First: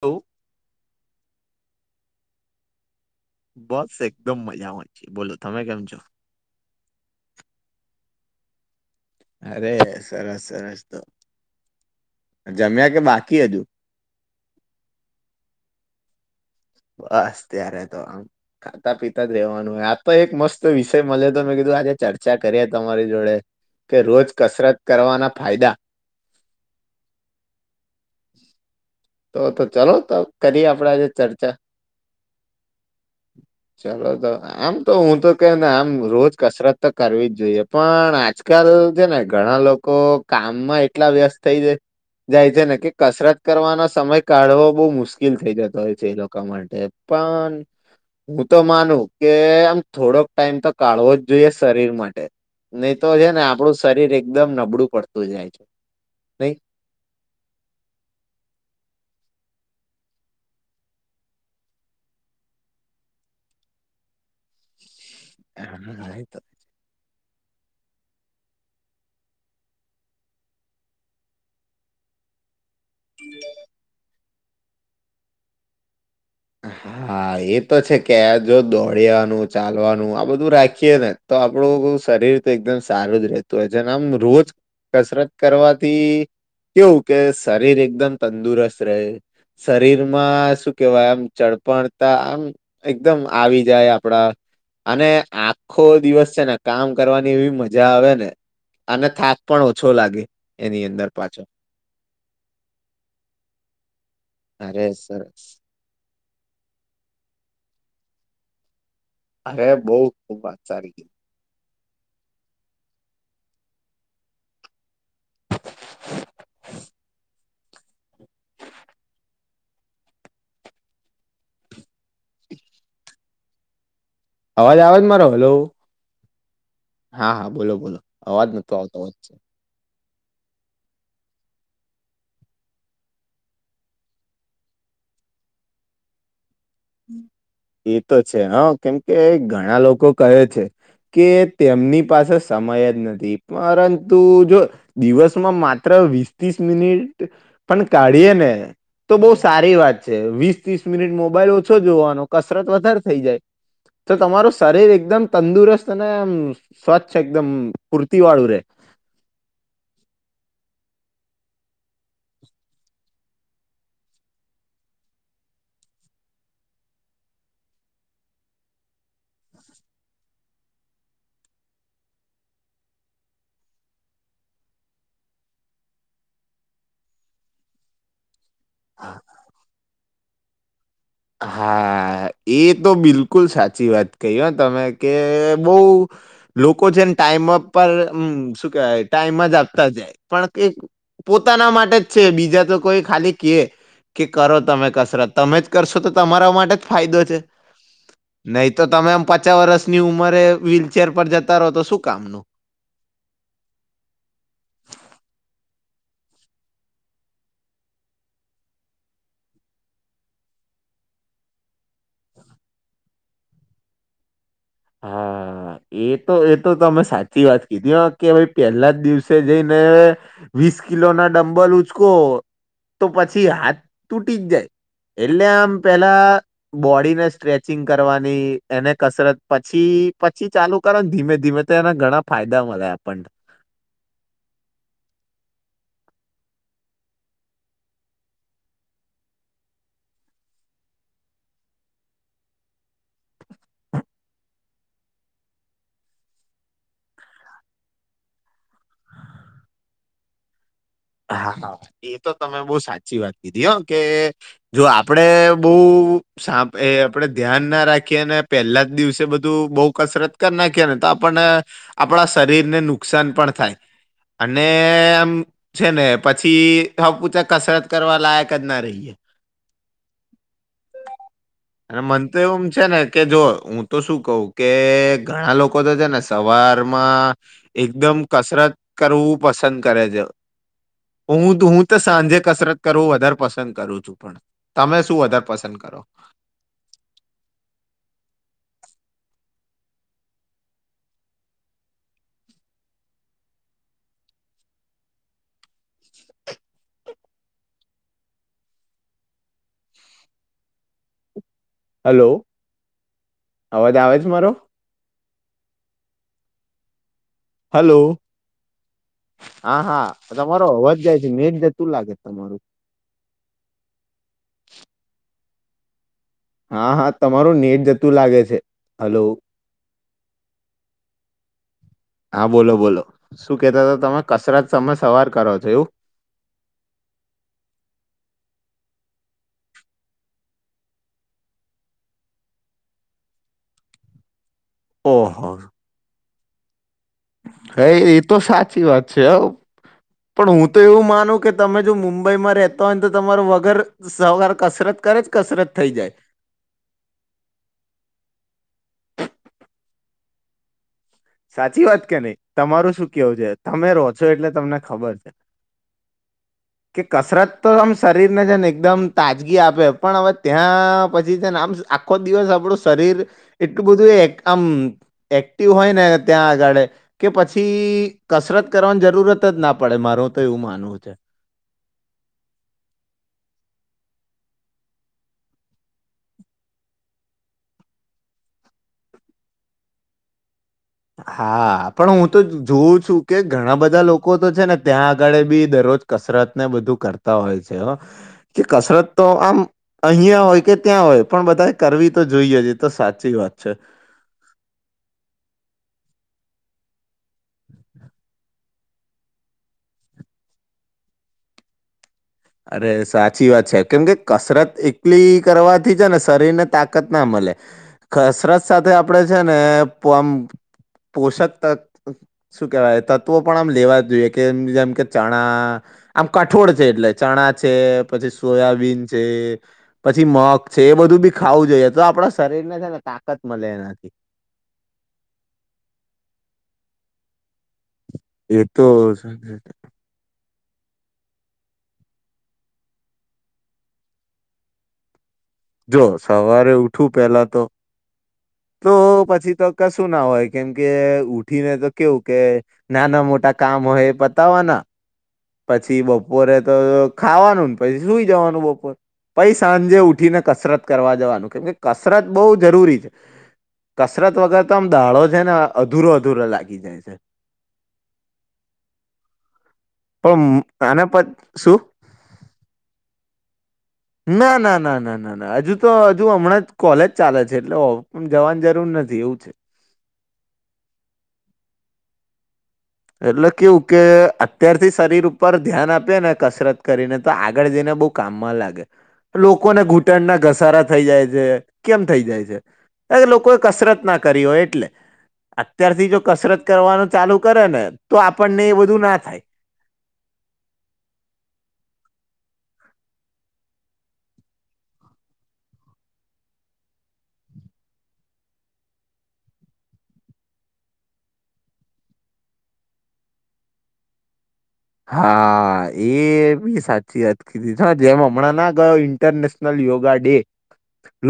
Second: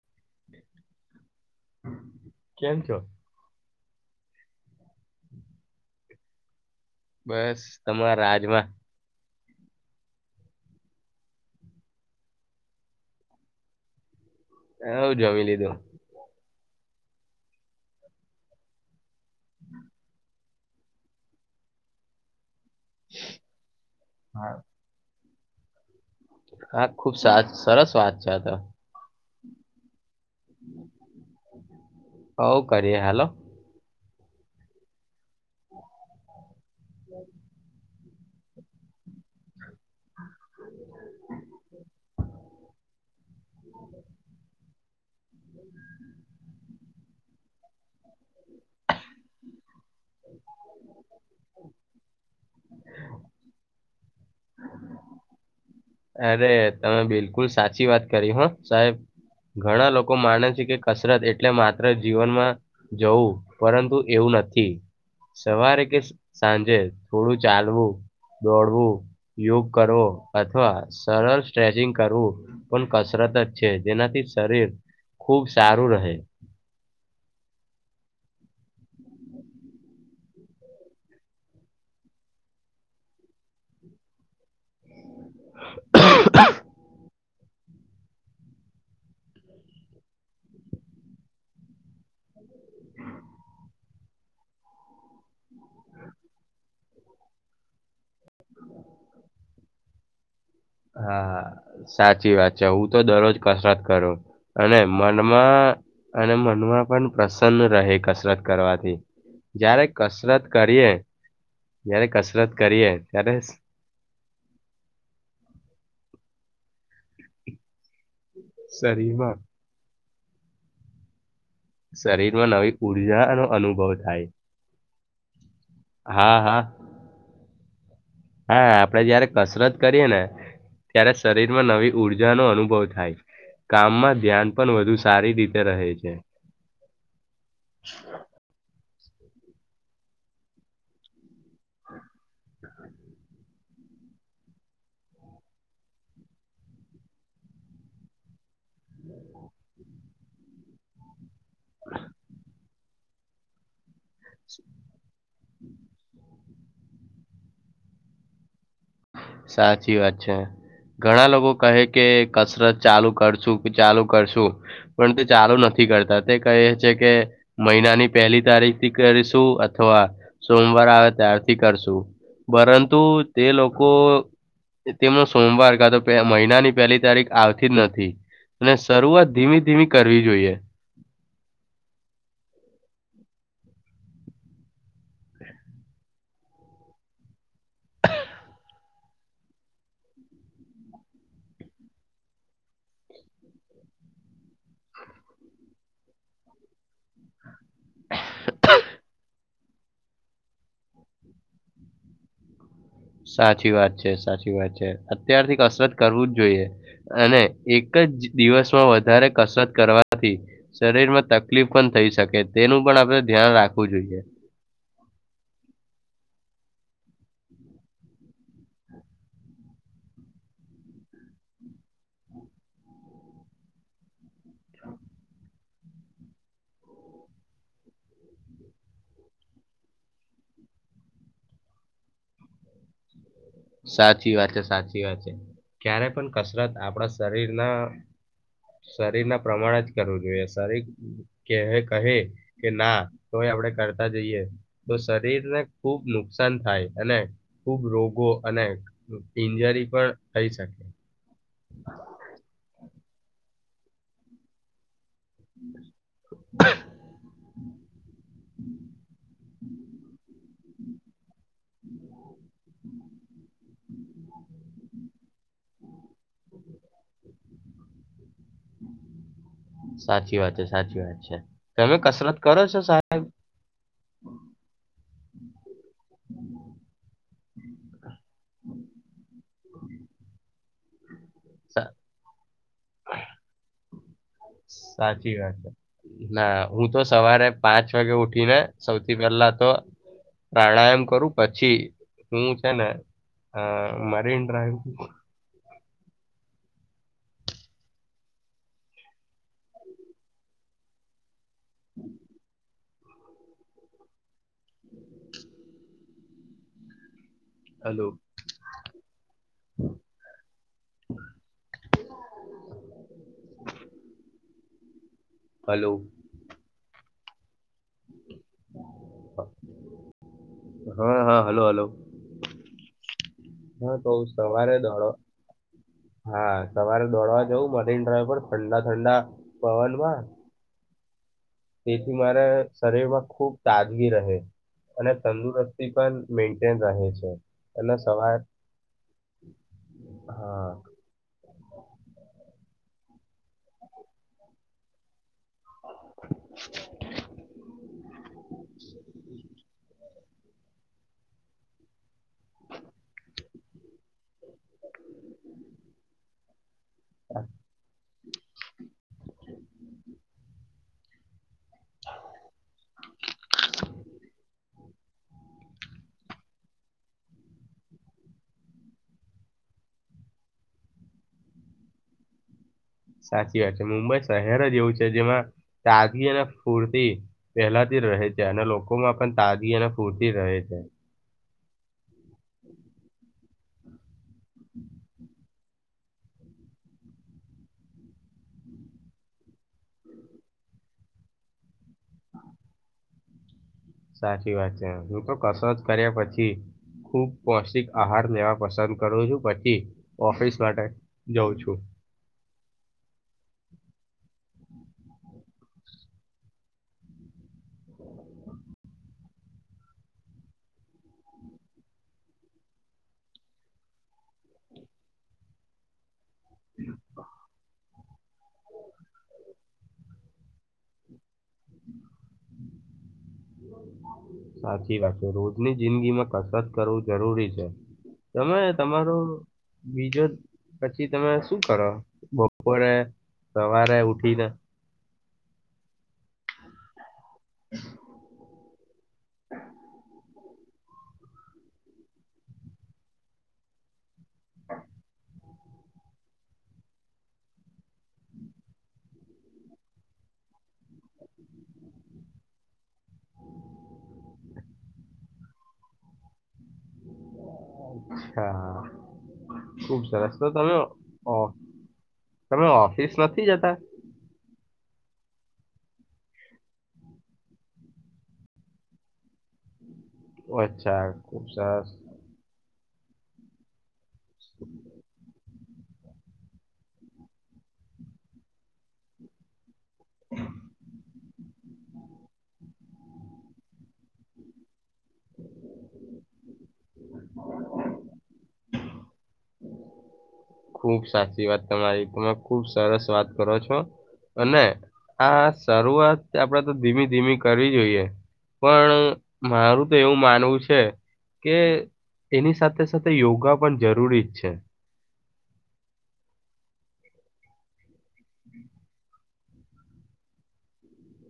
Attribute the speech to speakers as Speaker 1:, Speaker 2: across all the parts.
Speaker 1: તો
Speaker 2: કેમ છો
Speaker 1: બસ એકદમ મજામાંચી બોલો તમે કેમ છો
Speaker 2: બસ તમારા રાજમાં
Speaker 1: અરે સરસ સરસ તો જમ્યા કે બાકી હજુ
Speaker 2: એવ જોવીી લીધું
Speaker 1: બસ ત્યારે તો આમ ખાતા પીતા જ રહેેવાનું હો આ તો એક મસ્ત વિષય મળે તો મેં કીધું આજે ચર્ચા કરીએ તમારી જોડે કે રોજ
Speaker 2: હા.
Speaker 1: કસરત કરવાના ફાયદા
Speaker 2: હા ખુબ સા સરસ વાત છે આ તો
Speaker 1: તો તો ચાલો ત કરીએ આપડા આજે ચર્ચા
Speaker 2: હવ કરીએ હાલો
Speaker 1: ચાલો આમ તો હું તો કેને આમ રોજ કસરત તો કરવી જ જોઈએ પણ પણ આજકાલ જે ને ઘણા લોકો કામમાં એટલા વ્યસ્ત થઈ જ જાય છે ને કે કસરત કરવાનો સમય કાઢવો બહુ મુશ્કેલ થઈ જતો હોય છે એ લોકો માટે પણ હું તો માનું કે આમ થોડોક ટાઈમ તો કાઢવો જ જોઈએ શરીર માટે. નહી તો છે, ને આપણું શરીર એકદમ નબળું પડતું જાય છે.
Speaker 2: અરે
Speaker 1: નહી
Speaker 2: તમે બિલકુલ સાચી વાત કરી હો સાહેબ. ઘણા લોકો માને છે, કે કસરત એટલે માત્ર જીવનમાં જવું પરંતુ એવું ન નથી સવારે કે
Speaker 1: હા એ તો
Speaker 2: સાંજે. થોડું ચાલવું દોડવું યોગ કરવો અથવા. સરળ સ્ટ્રેચિંગ કરવું પણ કસરત જ છે, જેનાથી શરીર. ખુબ સારું રહે
Speaker 1: હા હા એ તો છે, કે જો દોડ્યાનું ચાલવાનું આ બધું રાખીે ને તો આપડું શરીર તો એકદમ સારું જ રહેતું હોય છેને આમ રોજ. કસરત કરવાથી કેવું કે. શરીર એકદમ તંદુરસ્ત રહે શરીરમાં શું કેવાય આમ. ચડપણતા આમ એકદમ આવી જાય આપડા. અને આખો દિવસ છે ને કામ કરવાની એવી મજા. જ્યાં આવે ને અને થાક પણ ઓછો લાગે એની અંદર
Speaker 2: હા
Speaker 1: પાછો
Speaker 2: સાચી વાત છે હું તો દરરોજ કસરત કરું અને
Speaker 1: અરે સરસ
Speaker 2: મનમાં અને મનમાં પણ પ્રસન્ન રહે કસરત કરવાથી.
Speaker 1: અરે
Speaker 2: જ્યારે
Speaker 1: બહુ ખુબ
Speaker 2: કસરત
Speaker 1: વાત
Speaker 2: કરીએ.
Speaker 1: સારી કીધી.
Speaker 2: જયારે કસરત કરીએ ત્યારે. શરીરમાં શરીર માં નવી ઉર્જા નો અનુભવ થાય.
Speaker 1: અવાજ આવે છે મારો હલો
Speaker 2: હા હા
Speaker 1: હા હા બોલો બોલો. અવાજ
Speaker 2: હા
Speaker 1: નતો આવતો
Speaker 2: આપડે જયારે
Speaker 1: વચ્ચે.
Speaker 2: કસરત કરીએ ને ત્યારે શરીરમાં નવી ઊર્જાનો અનુભવ થાય કામમાં ધ્યાન પણ વધુ સારી રીતે રહે છે.
Speaker 1: એતો છે, હા કેમ. કે ઘણા લોકો કહે છે, કે તેમની પાસે સમય જ નથી. પરંતુ જો દિવસમાં માત્ર વીસ ત્રીસ મિનિટ પણ કાઢીએ ને. તો બહ સારી વાત છે, વીસ ત્રીસ મિનિટ મોબાઈલ. છો જોવા કસરત વધારે થઈ જાય તો તમારું શરીર એકદમ તંદુરસ્ત ને સ્વચ્છ એકદમ પૂરતી વાળું રે.
Speaker 2: સાચી વાત છે. ઘણા લોકો કહે કે કસરત ચાલુ કરશું કે ચાલુ કરશું પણ તે ચાલુ નથી. થી કરતા તે કહે છે કે મહિનાની પહેલી તારીખથી કરીશું અથવા સોમવા [unintelligible] ત્યારથી કરશું પરંતુ તે લોકો. લોકો તેમનો સોમવાર કા તો મહિનાની પહેલી તારીખ આવતી જ નથી. અને શરૂઆત ધીમી ધીમી કરવી જોઈએ.
Speaker 1: હા એ તો બિલકુલ સાચી વાત કહી તમે. કે બઉ લોકો છેને ટાઈમ [unintelligible] શું કેવાય ટાઈમ જ આપતા જાય પણ. પોતાના માટે જ છે, બીજા તો કોઈ ખાલી કે કે કરો તમે કસરત તમે જ. કરશો તો તમારા માટે જ ફાયદો છે, નહી તો તમે પાચાસ વર્ષની ઉંમરે વ્હીલચેર પર જતા રહો તો શું કામનું.
Speaker 2: સાચી વાત છે સાચી વાત છે અત્યારથી કસરત કરવું જ જોઈએ અને એક જ દિવસમાં વધારે કસરત કરવાથી શરીર શરીરમાં તકલીફ પણ થઈ શકે તેનું પણ આપણે ધ્યાન રાખવું જોઈએ
Speaker 1: હા એ તો એ તો અમે સાચી વાત કીધી કે ભાઈ પેલા જ દિવસે જઈને વીસ કિલો ના ડંબલ ઉચકો તો પછી હાથ તૂ પીજજ એલાા પેલા બોડીને સ્ટ્રેચિંગ કરવાની એને કસરત પછી પછી ચાલુ કરાના ધીમે ધીમે તેના ઘણા ફાયદા મિલે આપણને
Speaker 2: સાચી વાત છે સાચી વાત છે ક્યારે પણ કસરત આપણા શરીરના શરીર ના પ્રમાણે જ કરવું જોઈએ શરીર ક કહે કે ના તો આપ કરતા જઈએ તો શરીરને ખુબ નુકસાન થાય અને ખૂબ રોગો અને ઇન્જરી પણ થઈ શકે
Speaker 1: હા હા એ તો તમે બહ સાચી વાત કીધી હ કે જો આપણેે બહુ સાપ એ આપણેે ધ્યાન ના રાખીએ અને પહેલા જ દિવસે બધું બહુ કસરત નાખને તો આપણને આપણા શરીર ને નું નુકસાન પણ થાય અને આમ છે ને પછી હ પૂછે કસરત કરવા લાયક જ ના રહીએ
Speaker 2: સાચી વાત છે સાચી વાત છે તમે
Speaker 1: અને મન તો
Speaker 2: કસરત કરો
Speaker 1: એવુંમ
Speaker 2: છો
Speaker 1: છે ને
Speaker 2: સાહેબ
Speaker 1: કે જો હું તો શું કવ કે ઘણા લોકો છે ને સવારમાં એકદમ કસરત કરવું પસંદ કરે છે હું હું
Speaker 2: સા
Speaker 1: તો સાંજે કસરત કરવું વધારે પસંદ કરું છું પણ તમે શું
Speaker 2: સાચી
Speaker 1: વધારે
Speaker 2: વાત છે
Speaker 1: પસંદ કરો
Speaker 2: ના હું તો સવારે પાંચ વાગે ઉઠીને સૌથી પેલા તો પ્રાણાયામ કરું પછી શું છે ને હા મરીન ડ્ર
Speaker 1: હલો અવાજ આવે છે મારો હલો હા હા તમારો હોવાજ જાય છે મેંજ ને તું લાગે તમારું
Speaker 2: હલો
Speaker 1: હા હા તમાર નેટ જતું લાગે છે હલો
Speaker 2: હા હા હલોો હલોો
Speaker 1: હા બોલો બોલો શું કેતા હતા
Speaker 2: તો
Speaker 1: તમે
Speaker 2: હું
Speaker 1: કસરત
Speaker 2: સવારે
Speaker 1: તમે
Speaker 2: દોડો
Speaker 1: સવાર કરો છો એવું
Speaker 2: હા તમારે દોડવા જવું મદીન ડ્રાઈ પર ઠંડા ઠંડા પવનમાં તેથી મારા શરીર માં ખુબ તાજગી રહે અને તંદુરસ્તી પણ મેન્ટેન્સ છે
Speaker 1: હા
Speaker 2: અને
Speaker 1: એતો
Speaker 2: સવાર
Speaker 1: સાચી વાત છે હ પણ
Speaker 2: હા
Speaker 1: હું તો એવું માનું કે તમે જો મુંબઈમાં રહેતા તોયને તો તમાર વગર સહકાર કસરત કરે કરત થ જ સાચી વાત કે નહી તમારું શું કેવું છે તમે રો છો એટલે તમને ખબર છે કે કસરત તો આમ શરીરને છે ને એકદમ તાજગી આપે પણ હવે ત્યાં પછીને આમ આખો દિવસ આપણું શરીર એટલું બધું આમ એક્ટિવ હોય ને ત્યાં આગળે કે પછી કસરત કરવાની જરૂરત જ ના પડે માર તો એવું માનવું છે [inaudible]
Speaker 2: સાચી વાત છે મુંબઈ શહેર જ એવું છે જેમાં તાજગી અને ફૂરતી પહેલાથી રહે છે અને લોકોમાં પણ તાજગી અને ફૂરતી રહે છે
Speaker 1: હા પણ હું તો જોઉં છું કે ઘણા બધા લોકો તો છે ને ત્યાં આગળ બી દરરોજ કસર ર ને બધું કરતા હોય છે કે કસરત તો આમ અહિયાં હોય કે ત્યાં હોય પણ બધા કરવી તો જોઈએ જ એ તો સાચી વાત છે
Speaker 2: સાચી વાત છે હું તો કસરત કર્યા પછી ખુબ પૌષ્ટિક આહાર લેવા પસંદ કરું છું પછી ઓફિસ માટે જઉં છું
Speaker 1: અરે સાચી વાત છે કેમ કે કસરત એલી કરવાથી છે ને શરીર ને તાકત ના મળે કસરત સાથે આપડે છેને પન પોષક તત શું કેહેવાય તત્વો પણ આમ લેવા જોઈએ કે જેમ કે ચણા આમ કઠોળ છે એટલે ચણા છે પછી સોયાબીન છે પછી મગ છે એ બધું બી ખાવું જોઈએ તો આપડા શરીર ને છે ને તા
Speaker 2: સાચી વાત છે રોજની જિંદગી માં કસરત કરવું જરૂરી છે તમે
Speaker 1: એ તો
Speaker 2: તમારો બીજો પછી તમે શું કરો બપોરે સવારે ઉઠીને
Speaker 1: જો સવારે ઉઠવું પેલા તો તો પછી તો કશું ના હોય કેમ કે ઉઠીને તો કેવું કે નાના મોટા કામ હોય એ પતાવવાના પછી બપોરે તો ખાવાનું ને પછી સુઈ જવાનું બપોર પછી સાંજે ઉઠીને કસરત કરવા જવાનું કેમ કે કસરત બહુ જરૂરી છે કસરત વગર તો આમ દાડો છે ને અધૂરો અધૂરો લાગી જાય
Speaker 2: હા ખુબ સરસ
Speaker 1: હમ
Speaker 2: તો તમે
Speaker 1: અને પ
Speaker 2: ઓ
Speaker 1: શું
Speaker 2: તમે ઓફિસ નથી જતા
Speaker 1: ના ના ના ના ના ના હજુ તો હજુ હમણાં જ કોલેજ ચાલે છે એટલે [unintelligible] જવાની જરૂર નથી તેવું છે નથી
Speaker 2: અચ્છા ખુબ સરસ
Speaker 1: એટલે કેવું કે અત્યારથી શરીર ઉપર ધ્યાન આપે ને કસરત કરીને તો આગળ જઈને બહુ કામમાં લાગે લોકોને ઘૂંટણના ઘસારા થઈ જાય છે કેમ થઈ જાય છે એ લોકોએ કસરત ના કરી હોય એટલે અત્યારથી જો કસરત કરવાનું ચાલુ કરે ને તો આપણને એ બધું ના થાય
Speaker 2: ખુબ સાચી વાત તમારી તમે ખુબ સરસ વાત કરો છો અને આ શરૂઆત આપડે તો ધીમી ધીમી કરવી જોઈએ પણ મારું તો એવું માનવું છે કે એની સાથે સાથે યોગા પણ જરૂરી જ છે
Speaker 1: હા એ બી સાચી વાત કીધી તમે જેમ હમણાં ના ગયો ઇન્ટરનેશનલ યોગા કડે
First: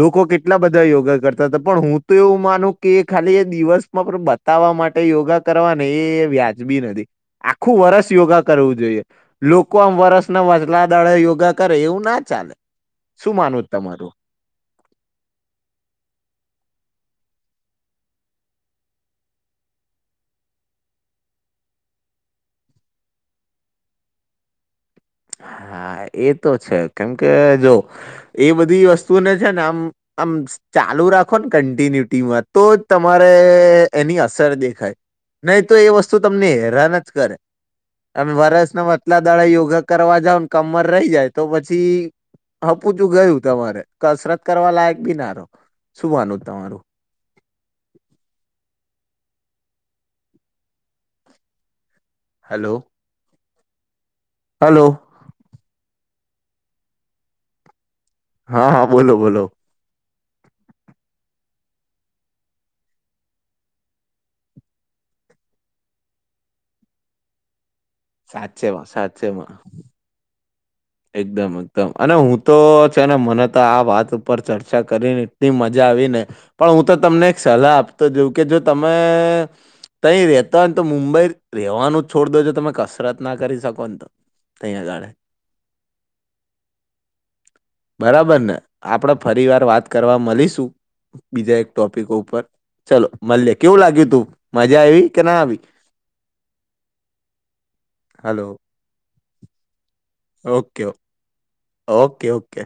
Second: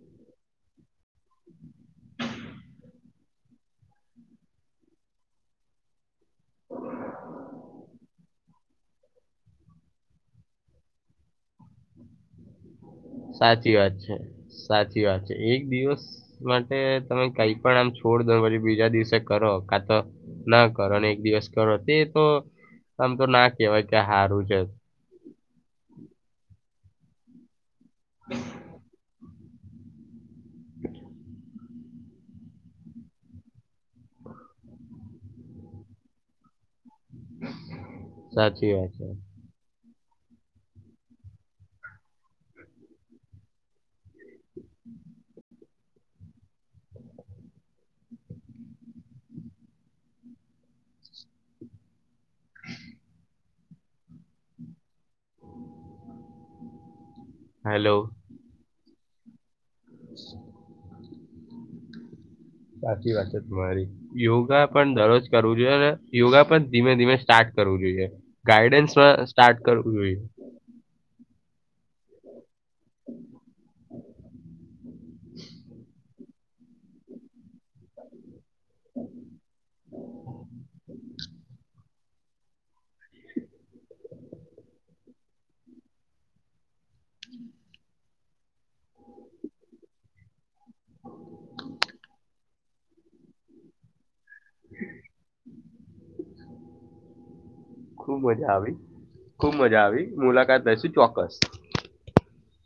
Speaker 1: લોકો કેટલા બધા યોગા કરતા હતા પણ હું તો એવું માનું કે ખાલી એ દિવસમાં પણ બતાવ મૂકવા માટે યોગા કરવાને એ વ્યાજબી નથી આખું વરસ યોગા કરવું જોઈએ લોકો આમ વરસ ના વચલા દાડે યોગા કરે એવું ના ચાલે શું માનવું
Speaker 2: સાચી વાત
Speaker 1: તમારું
Speaker 2: છે સાચી વાત છે એક દિવસ માટે તમે કંઈ પણ આમ છોડ દો પછી બીજા દિવસે કરો આ તો ના કરો અને એક દિવસ કરો તે તો આમ તો ના કેહેવાય કે હારુ છે
Speaker 1: હા એ તો છે કેમ કે જો એ બધી વસ્તુને ને આમ આમ ચાલુ રાખો ને કન્ટિન્યુટીમાં તો જ તમારે એની અસ [unintelligible] દેખાય નહી તો એ વસ્તુ તમને હેરાન જ કરે તમે
Speaker 2: સાચી
Speaker 1: વરસ ના
Speaker 2: વાત છે
Speaker 1: વચલા દાડે યોગા કરવા જાવ ન કમર રહી જાય તો પછી હપુચુ ગયું તમારે કસરત કરવા લાયક બિ નારો શું માનવું તમારું હલોવ હલો
Speaker 2: હલોવ
Speaker 1: હા હા બોલો બોલો
Speaker 2: [unintelligible] સાચી વાત છે તમારી યોગા પણ દરરોજ કરવું જોઈએ યોગા પણ ધીમે ધીમે સ્ટાર્ટ કરવું જોઈએ
Speaker 1: સાચેમાં
Speaker 2: ગાઈડન્સ
Speaker 1: સાચેમાં
Speaker 2: સ્ટાર્ટ કરવું જોઈએ
Speaker 1: એકદમ એકદમ અને હું તો છે ને મને તો આ વાત ઉપર ચર્ચા કરીને એટલી મજા આવી ને પણ હું તો તમને એક સલાહ આપતો જોઉ કે જો તમે તહી રતા હોય ને તો મુંબઈ રવાનું છોડ દોજો તમે કસરત ના કરી શકો ને તો તહીંયા આગાળે
Speaker 2: હમ
Speaker 1: બરાબર ને આપણેે ફરી વાર વાત કરવા મળીશું બીજા એક ટોપિક ઉપર ચલો મલ્ય કેવું લાગ્યું તું મજા આવી કે ના આવી [inaudible]
Speaker 2: ખુબ
Speaker 1: હલો
Speaker 2: મજા આવી ખુબ મજા આવી મુલાકાત
Speaker 1: ઓકે
Speaker 2: લશ ચોક્કસ
Speaker 1: ઓકે ઓકે